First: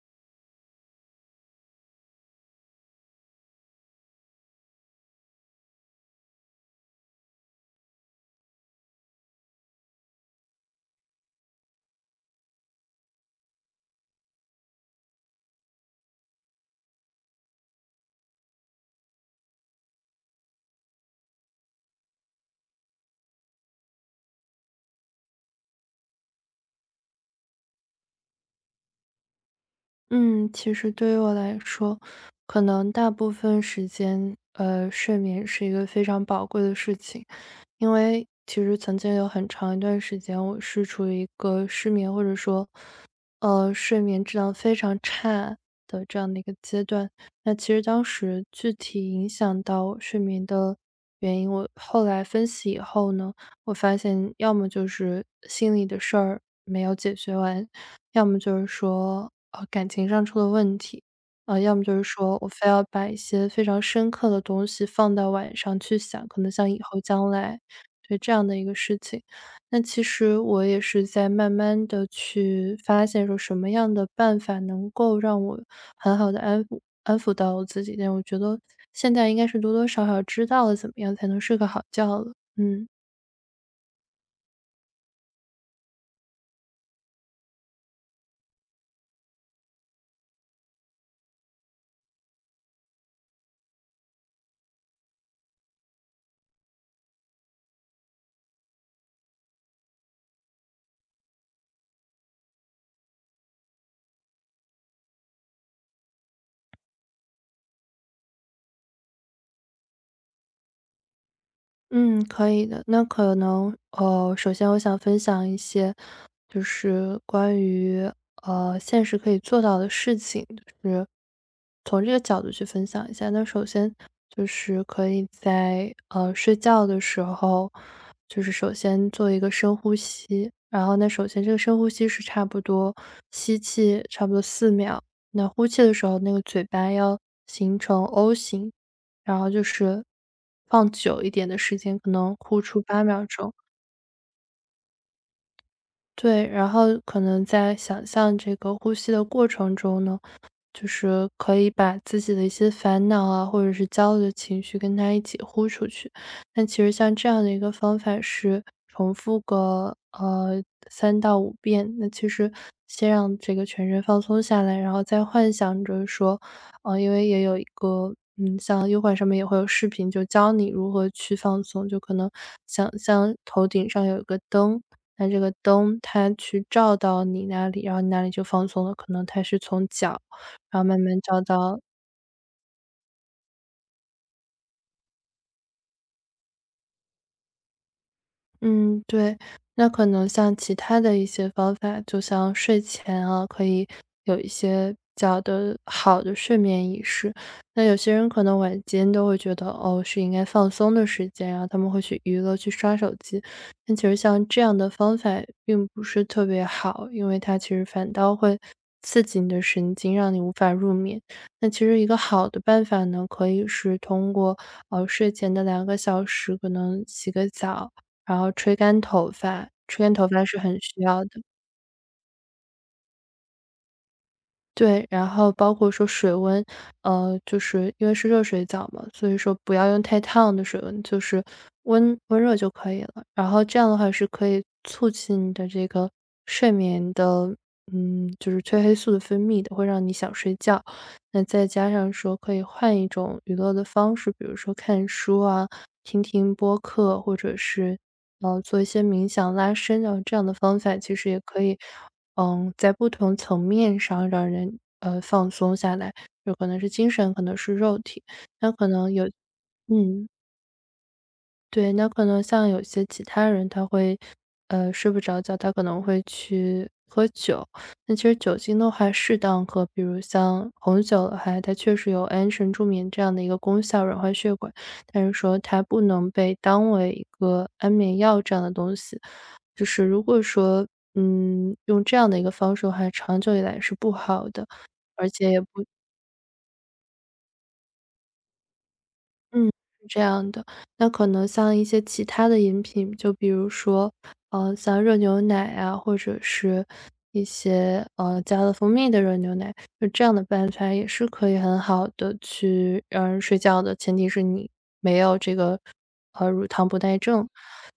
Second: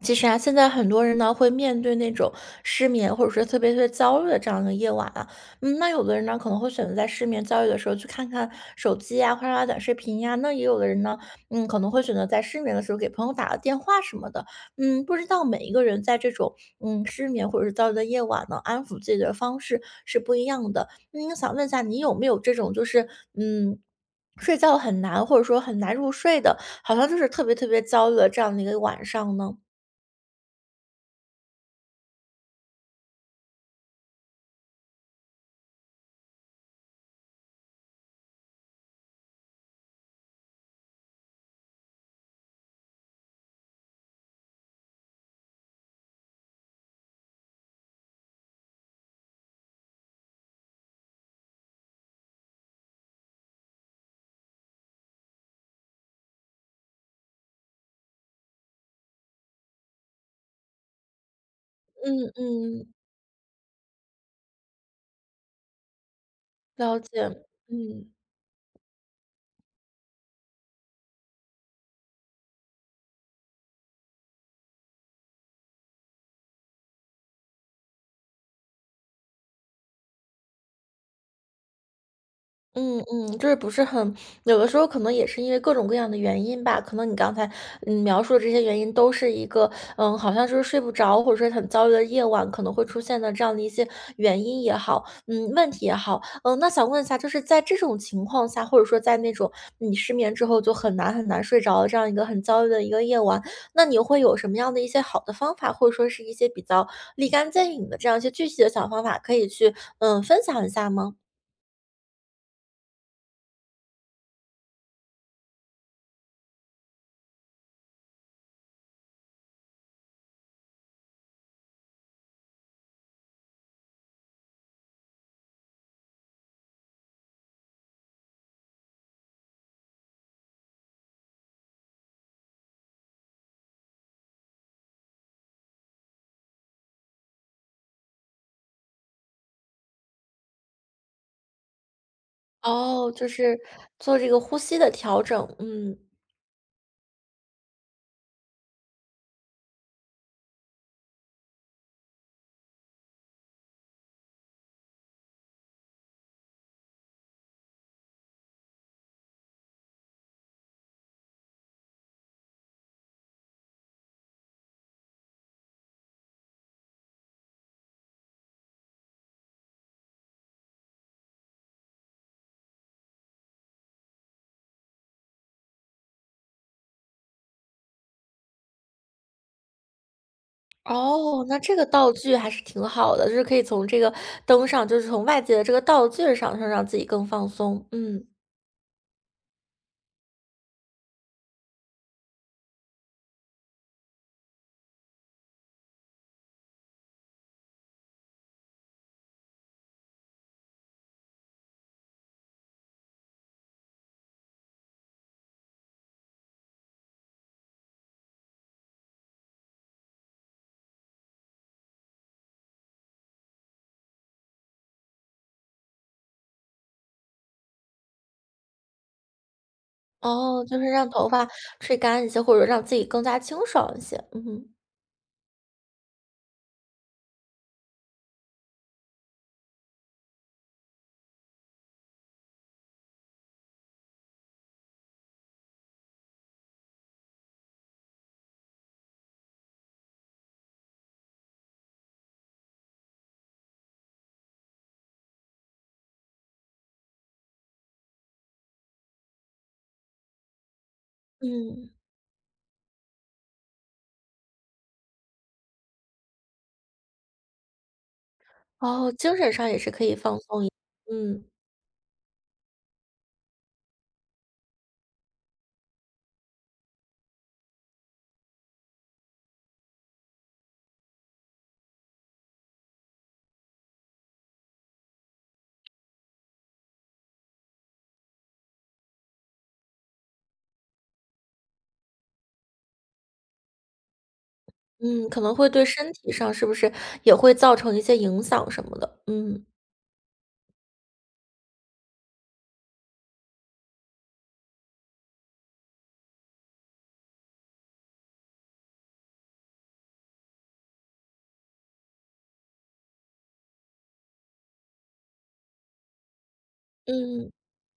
其实啊，现在很多人呢会面对那种失眠或者说特别特别焦虑的这样一个夜晚啊。嗯，那有的人呢可能会选择在失眠焦虑的时候去看看手机呀，刷刷短视频呀。那也有的人呢，嗯，可能会选择在失眠的时候给朋友打个电话什么的。嗯，不知道每一个人在这种失眠或者是焦虑的夜晚呢，安抚自己的方式是不一样的。嗯，想问一下，你有没有这种就是嗯？睡觉很难，或者说很难入睡的，好像就是特别特别焦虑的这样的一个晚上呢？嗯，其实对于我来说，可能大部分时间，睡眠是一个非常宝贵的事情。因为其实曾经有很长一段时间，我是处于一个失眠或者说睡眠质量非常差的这样的一个阶段。那其实当时具体影响到我睡眠的原因，我后来分析以后呢，我发现要么就是心里的事儿没有解决完，要么就是说，感情上出了问题，要么就是嗯说我非要嗯，把一些非常深刻的东西放到晚上去想，可能像以了后解。将来，嗯。对，这样的一个事情。那其实我也是在慢慢的去发现说什么样的办法能够让我很好的安抚安抚到我自己，但我觉得现在应该是多多少少知道了怎么样才能睡个好觉了，嗯。嗯嗯，就是不是很有的时候可能也是因为各种各样的原因吧。可能你刚才，嗯，描述的这些原因都是一个，嗯，好像就是睡不着，或者说很焦虑的夜晚可能会出现的这样的一些原因也好，嗯，问题也好。嗯，那想问一下，就是在这种情况下，或者说在那种你失眠之后就很难很难睡着的这样一个很焦虑的一个夜晚，那你会有什么样的一些好的方法，或者说是一些比较立竿见影的这样一些具体的小方法可以去，嗯，分享一下吗？嗯，可以的。那可能，首先我想分享一些，就是关于现实可以做到的事情，就是从这个角度去分享一下。那首先就是可以在睡觉的时候，就是首先做一个深呼吸，然后那首先这个深呼吸是差不多吸气差不多4秒，那呼气的时候那个嘴巴要形成 O 型，然后就是放久一点的时间，可能呼出八哦，秒就钟。是做这个呼吸的调整。嗯。对，然后可能在想象这个呼吸的过程中呢，就是可以把自己的一些烦恼啊，或者是焦虑的情绪跟他一起呼出去。那其实像这样的一个方法是重复个3到5遍。那其实先让这个全身放松下来，然后再幻想着说，因为也有一个像优管上面也会有视频，就教你如何去放松，就可能想象头顶上有一个灯。那这个灯它去照到你那里，然后你那里就放松了。可能它是从脚然后慢慢找哦，那这到个道具还是挺好的，就是可以从这个灯上，就是从外界的这个道具上，是让自己更放松。嗯，嗯，对，那可能像其他的一些方法，就像睡前啊，可以有一些比较的好的睡眠仪式。那有些人可能晚间都会觉得，哦，是应该放松的时间，然后他们会去娱乐、去刷手机。但其实像这样的方法并不是特别好，因为它其实反倒会刺激你的神经，让你无法入眠。那其实一个好的办法呢，可以是通过睡前的2个小时，可能洗个澡。然后吹干头发，吹干头发是哦，就很是需让要头的。发吹干一些，或者让自己更加清爽一些。嗯对，然后包括说水温，就是因为是热水澡嘛，所以说不要用太烫的水温，就是温温热就可以了。然后这样的话是可以促进你的这个睡眠的，嗯，就是褪黑素的分泌的，会让你想睡觉。那再加上说可以换一种娱乐的方式，比如说看书啊，听听播客，或者是，做一些冥想拉伸啊，这样的方法其实也可以，嗯，嗯，在不同层面上让人，放松下来，有可能是精神，可能是肉体，那可哦，能有精神上也是可以嗯。放松一嗯对，那可能像有些其他人他会，睡不着觉，他可能会去喝酒。那其实酒精的话，适当喝，比如像红酒的话，它确实有安神助眠这样的一个功效，软化血管。但是说它不能被当为一个安眠药这样的东西。就是如果说，用这样的一个方式的话，长久以来是不好的，嗯，而可且能也会不对身体上是不是也会造成一些影响什么的？嗯。嗯，是这样的。那可能像一些其他的饮品，就比如说，像热牛奶啊，或者是一些，加了蜂蜜的热牛奶，就这样的办法也是可以很好的去让人睡觉的，前提是你没有这个，乳糖不耐症。嗯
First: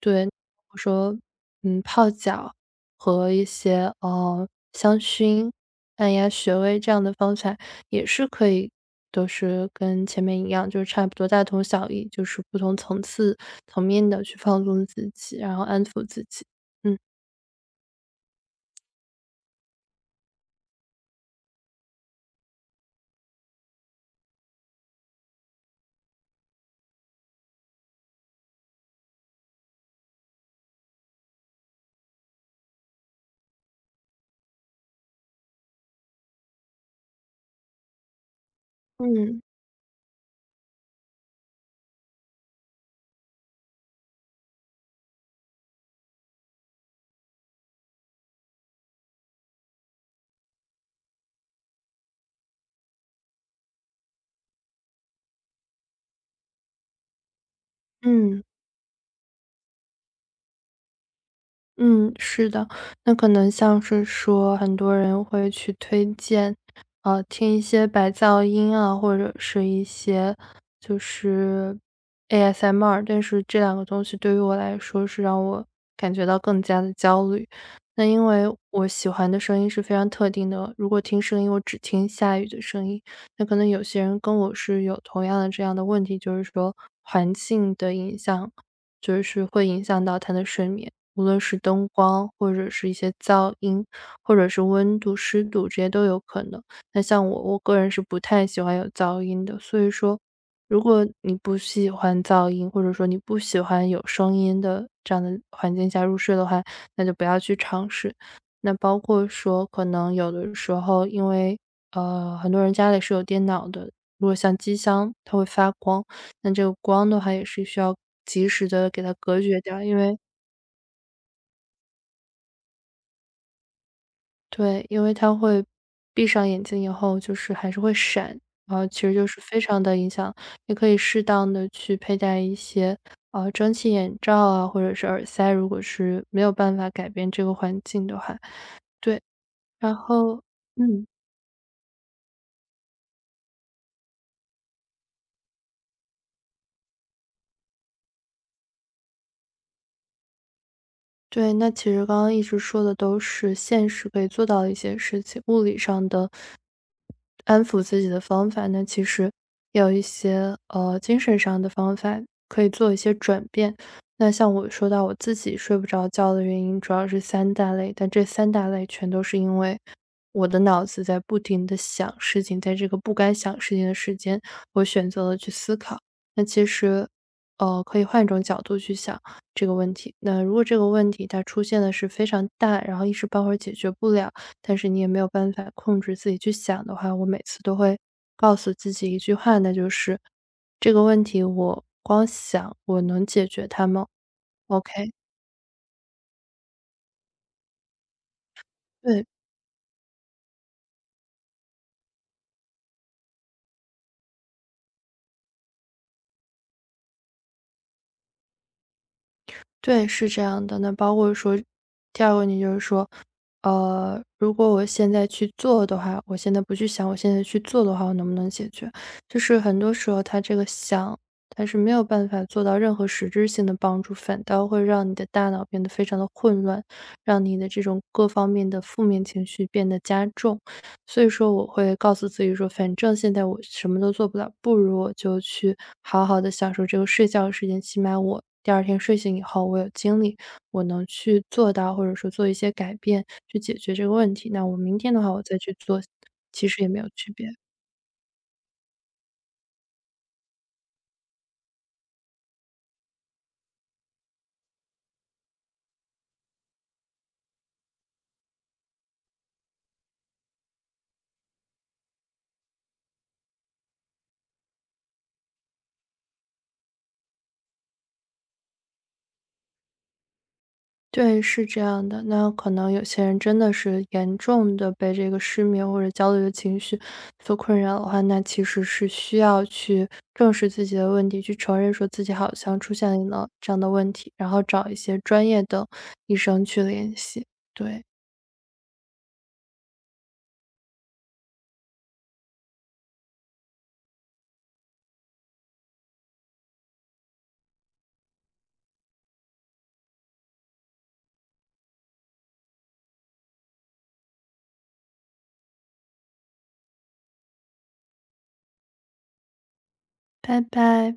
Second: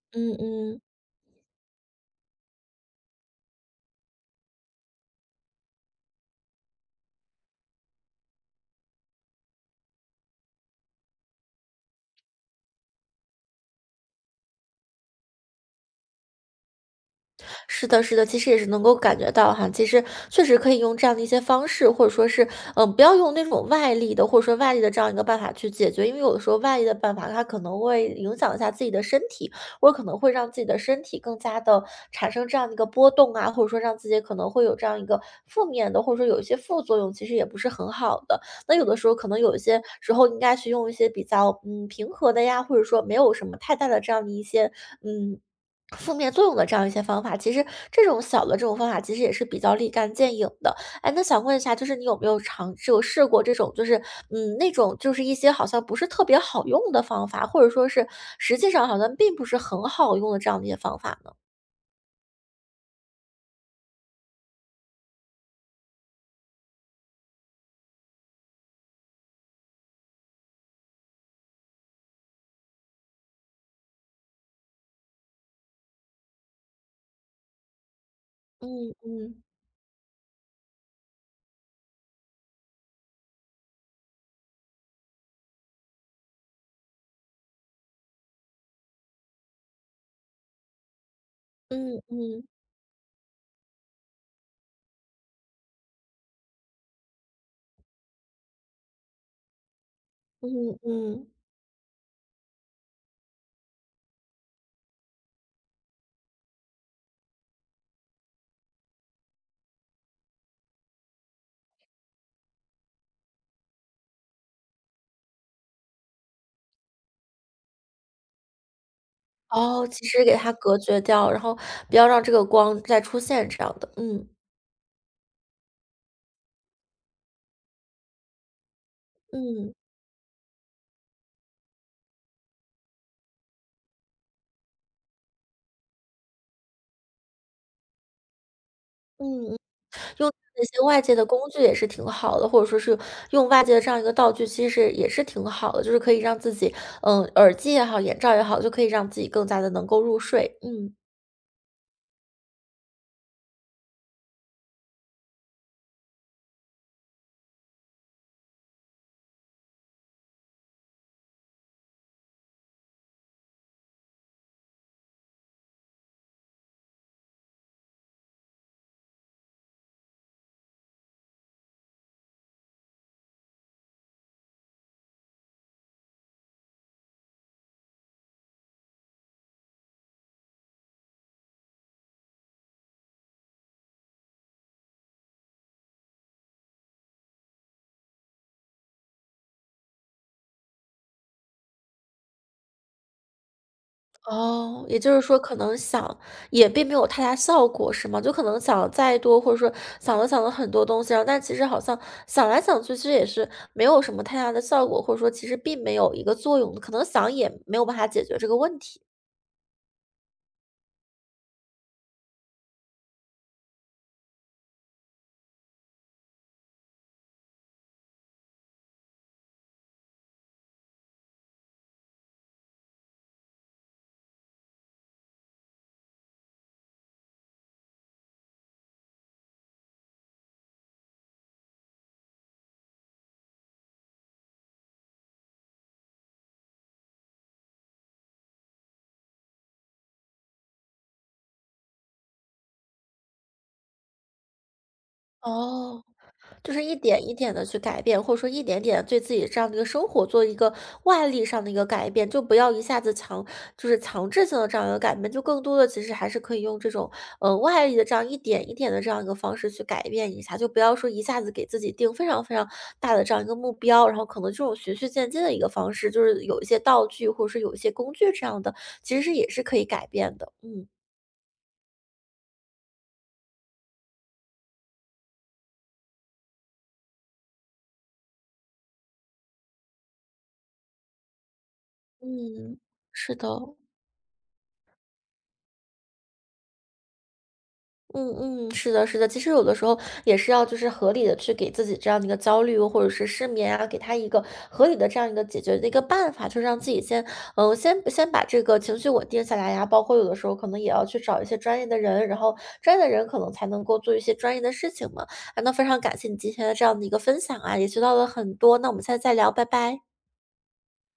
对，嗯我嗯。说，泡脚和一些，香薰按压穴位这样的方法，也是可以都是跟前面一样，就是差不多大同小异，就是不同层次层面的去放松自己，然后安抚自己。嗯。是的，是的，其实也是能够感觉到哈。其实确实可以用这样的一些方式，或者说是，嗯、不要用那种外力的，或者说外力的这样一个办法去解决。因为有的时候外力的办法，它可能会影响一下自己的身体，或者可能会让自己的身体更加的产生这样的一个波动啊，或者说让自己可能会有这样一个负面的，或者说有一些副作用，其实也不是很好的。那有的时候可能嗯，有一些时候应该去用一些比较嗯平和的呀，或者说没有什么太大的这样的一些嗯负面作用的这样一些方法，其实这种小的这种方法其实也是比较立竿见影的。哎，那想问一下，就是你有没有尝试有试过这种，就是嗯，那种就是一些好像不是特别好用的方法，或者说是嗯。实际上好像并不是很好用的这样的一些方法呢？嗯，是的，那可能像是说很多人会去推荐，听一些白噪音啊，或者是一些就是 ASMR,但是这两个东西对于我来说是让我感觉到更加的焦虑。那因为我嗯喜欢的嗯。声音是非常特定的，如果听声音我只听下雨的声音，那可能有些人跟我是有同样的这样的问题，就是说环境的影响。就是会影响到他的睡眠，无论是灯嗯光嗯或者是一些噪音，或者是温度、湿度，这些都有可能。那像我，我个人是不太喜欢有噪音的，所以说，嗯。如果嗯。你不喜欢噪音，或者说你不喜欢有声音的这样的环境下入睡的话，那就不要去尝试。那包括说，可能有的时候，因为很多人家里是有电脑的，如果像机箱，它会发光，那这个光的话也是需要及时的给它隔绝掉，哦，因其为实给它隔绝掉，然后不要让这个光再出现这样的。嗯对，因为它会闭上眼睛以后就是还是会闪，然后其实就是非嗯。嗯常的影响。也可以适当的去佩戴一些，蒸汽眼罩啊，或者是耳塞，如果是没有办法改变这个环境的话，对。嗯。然用后那些外嗯。界的工具也是挺好的，或者说是用外界的这样一个道具，其实也是挺好的，就是可以让自己，嗯，耳机也好，眼罩也好，就可以让自己更加的能够入睡。嗯，对，那其实刚刚一直说的都是现实可以做到的一些事情，物理上的安抚自己的方法那其实也有一些精神上的方法可以做一些转变。那像我说到我自己睡不着觉的原因，主要是三大类，但这三大类全都是因为我的脑子在不停的想事情，在这个不该想事情的时间，我选择了去思考。那其实，可以换一种角度去想这个问题。那如果这个问题它出现的是非常大，然后一时半会儿解决不了，但是你也没有办法控制自己去想的话，我每次都会告诉自己一句话，那就是这个问题我光想我能解决它吗哦，？OK,也就是说可能想也并没有太大效果是吗？就可能想了再对，多，或者说想了很多东西。然后但其实好像想来想去，其实也是没有什么太大的效果，或者说其实并没有一个作用的，可能想也没有办法解决这个问题。对，是这样的。那包括说，第二个问题就是说，如果我现在去做的话，我现在不去想，我现在去做的话，我能不能解决？就是很多时候，他这个想，但是没有办法做到任何实质性的帮助，反倒会让你的大脑变得非常的混乱，让你的这种各方面的负面情绪变得加重。所以说我会告诉自己说，反正现在我什么都做不了，不如我就去好好的享受这个睡觉的时间，起码我第二天睡醒以后，我有精力，我能去做到，或者说做一些改变，去解决这个问题。那我明天的话我再去做，哦。其就实是也一没有点区一别。点的去改变，或者说一点点对自己这样的一个生活做一个外力上的一个改变，就不要一下子就是强制性的这样一个改变。就更多的其实还是可以用这种，外力的这样一点一点的这样一个方式去改变一下，就不要说一下子给自己定非常非常大的这样一个目标。然后可能这种循序渐进的一个方式，就是有一些道具或者是有一些工具这样的，其实也是可以改变的。嗯。对，是这样的。那可能有些人真的是严重的被这个失眠或者焦虑的情绪所困扰的话，那其实是需要去正视自己的问题，去承认说自己好嗯，像出现是了的。这样的问题，然后找一些专业的医生去联系。对，嗯嗯，是的，是的，其实有的时候也是要就是合理的去给自己这样的一个焦虑或者是失眠啊，给他一个合理的这样一个解决的一个办法。就是让自己先嗯、呃先先把这个情绪稳定下来呀、包括有的时候可能也要去找一些专业的人。然后专业的人可能才能够做一些专业的事情嘛。啊，那非常感谢你今天的这样的一个分享啊，也学到了很多。那我们下次再聊，拜拜。拜拜。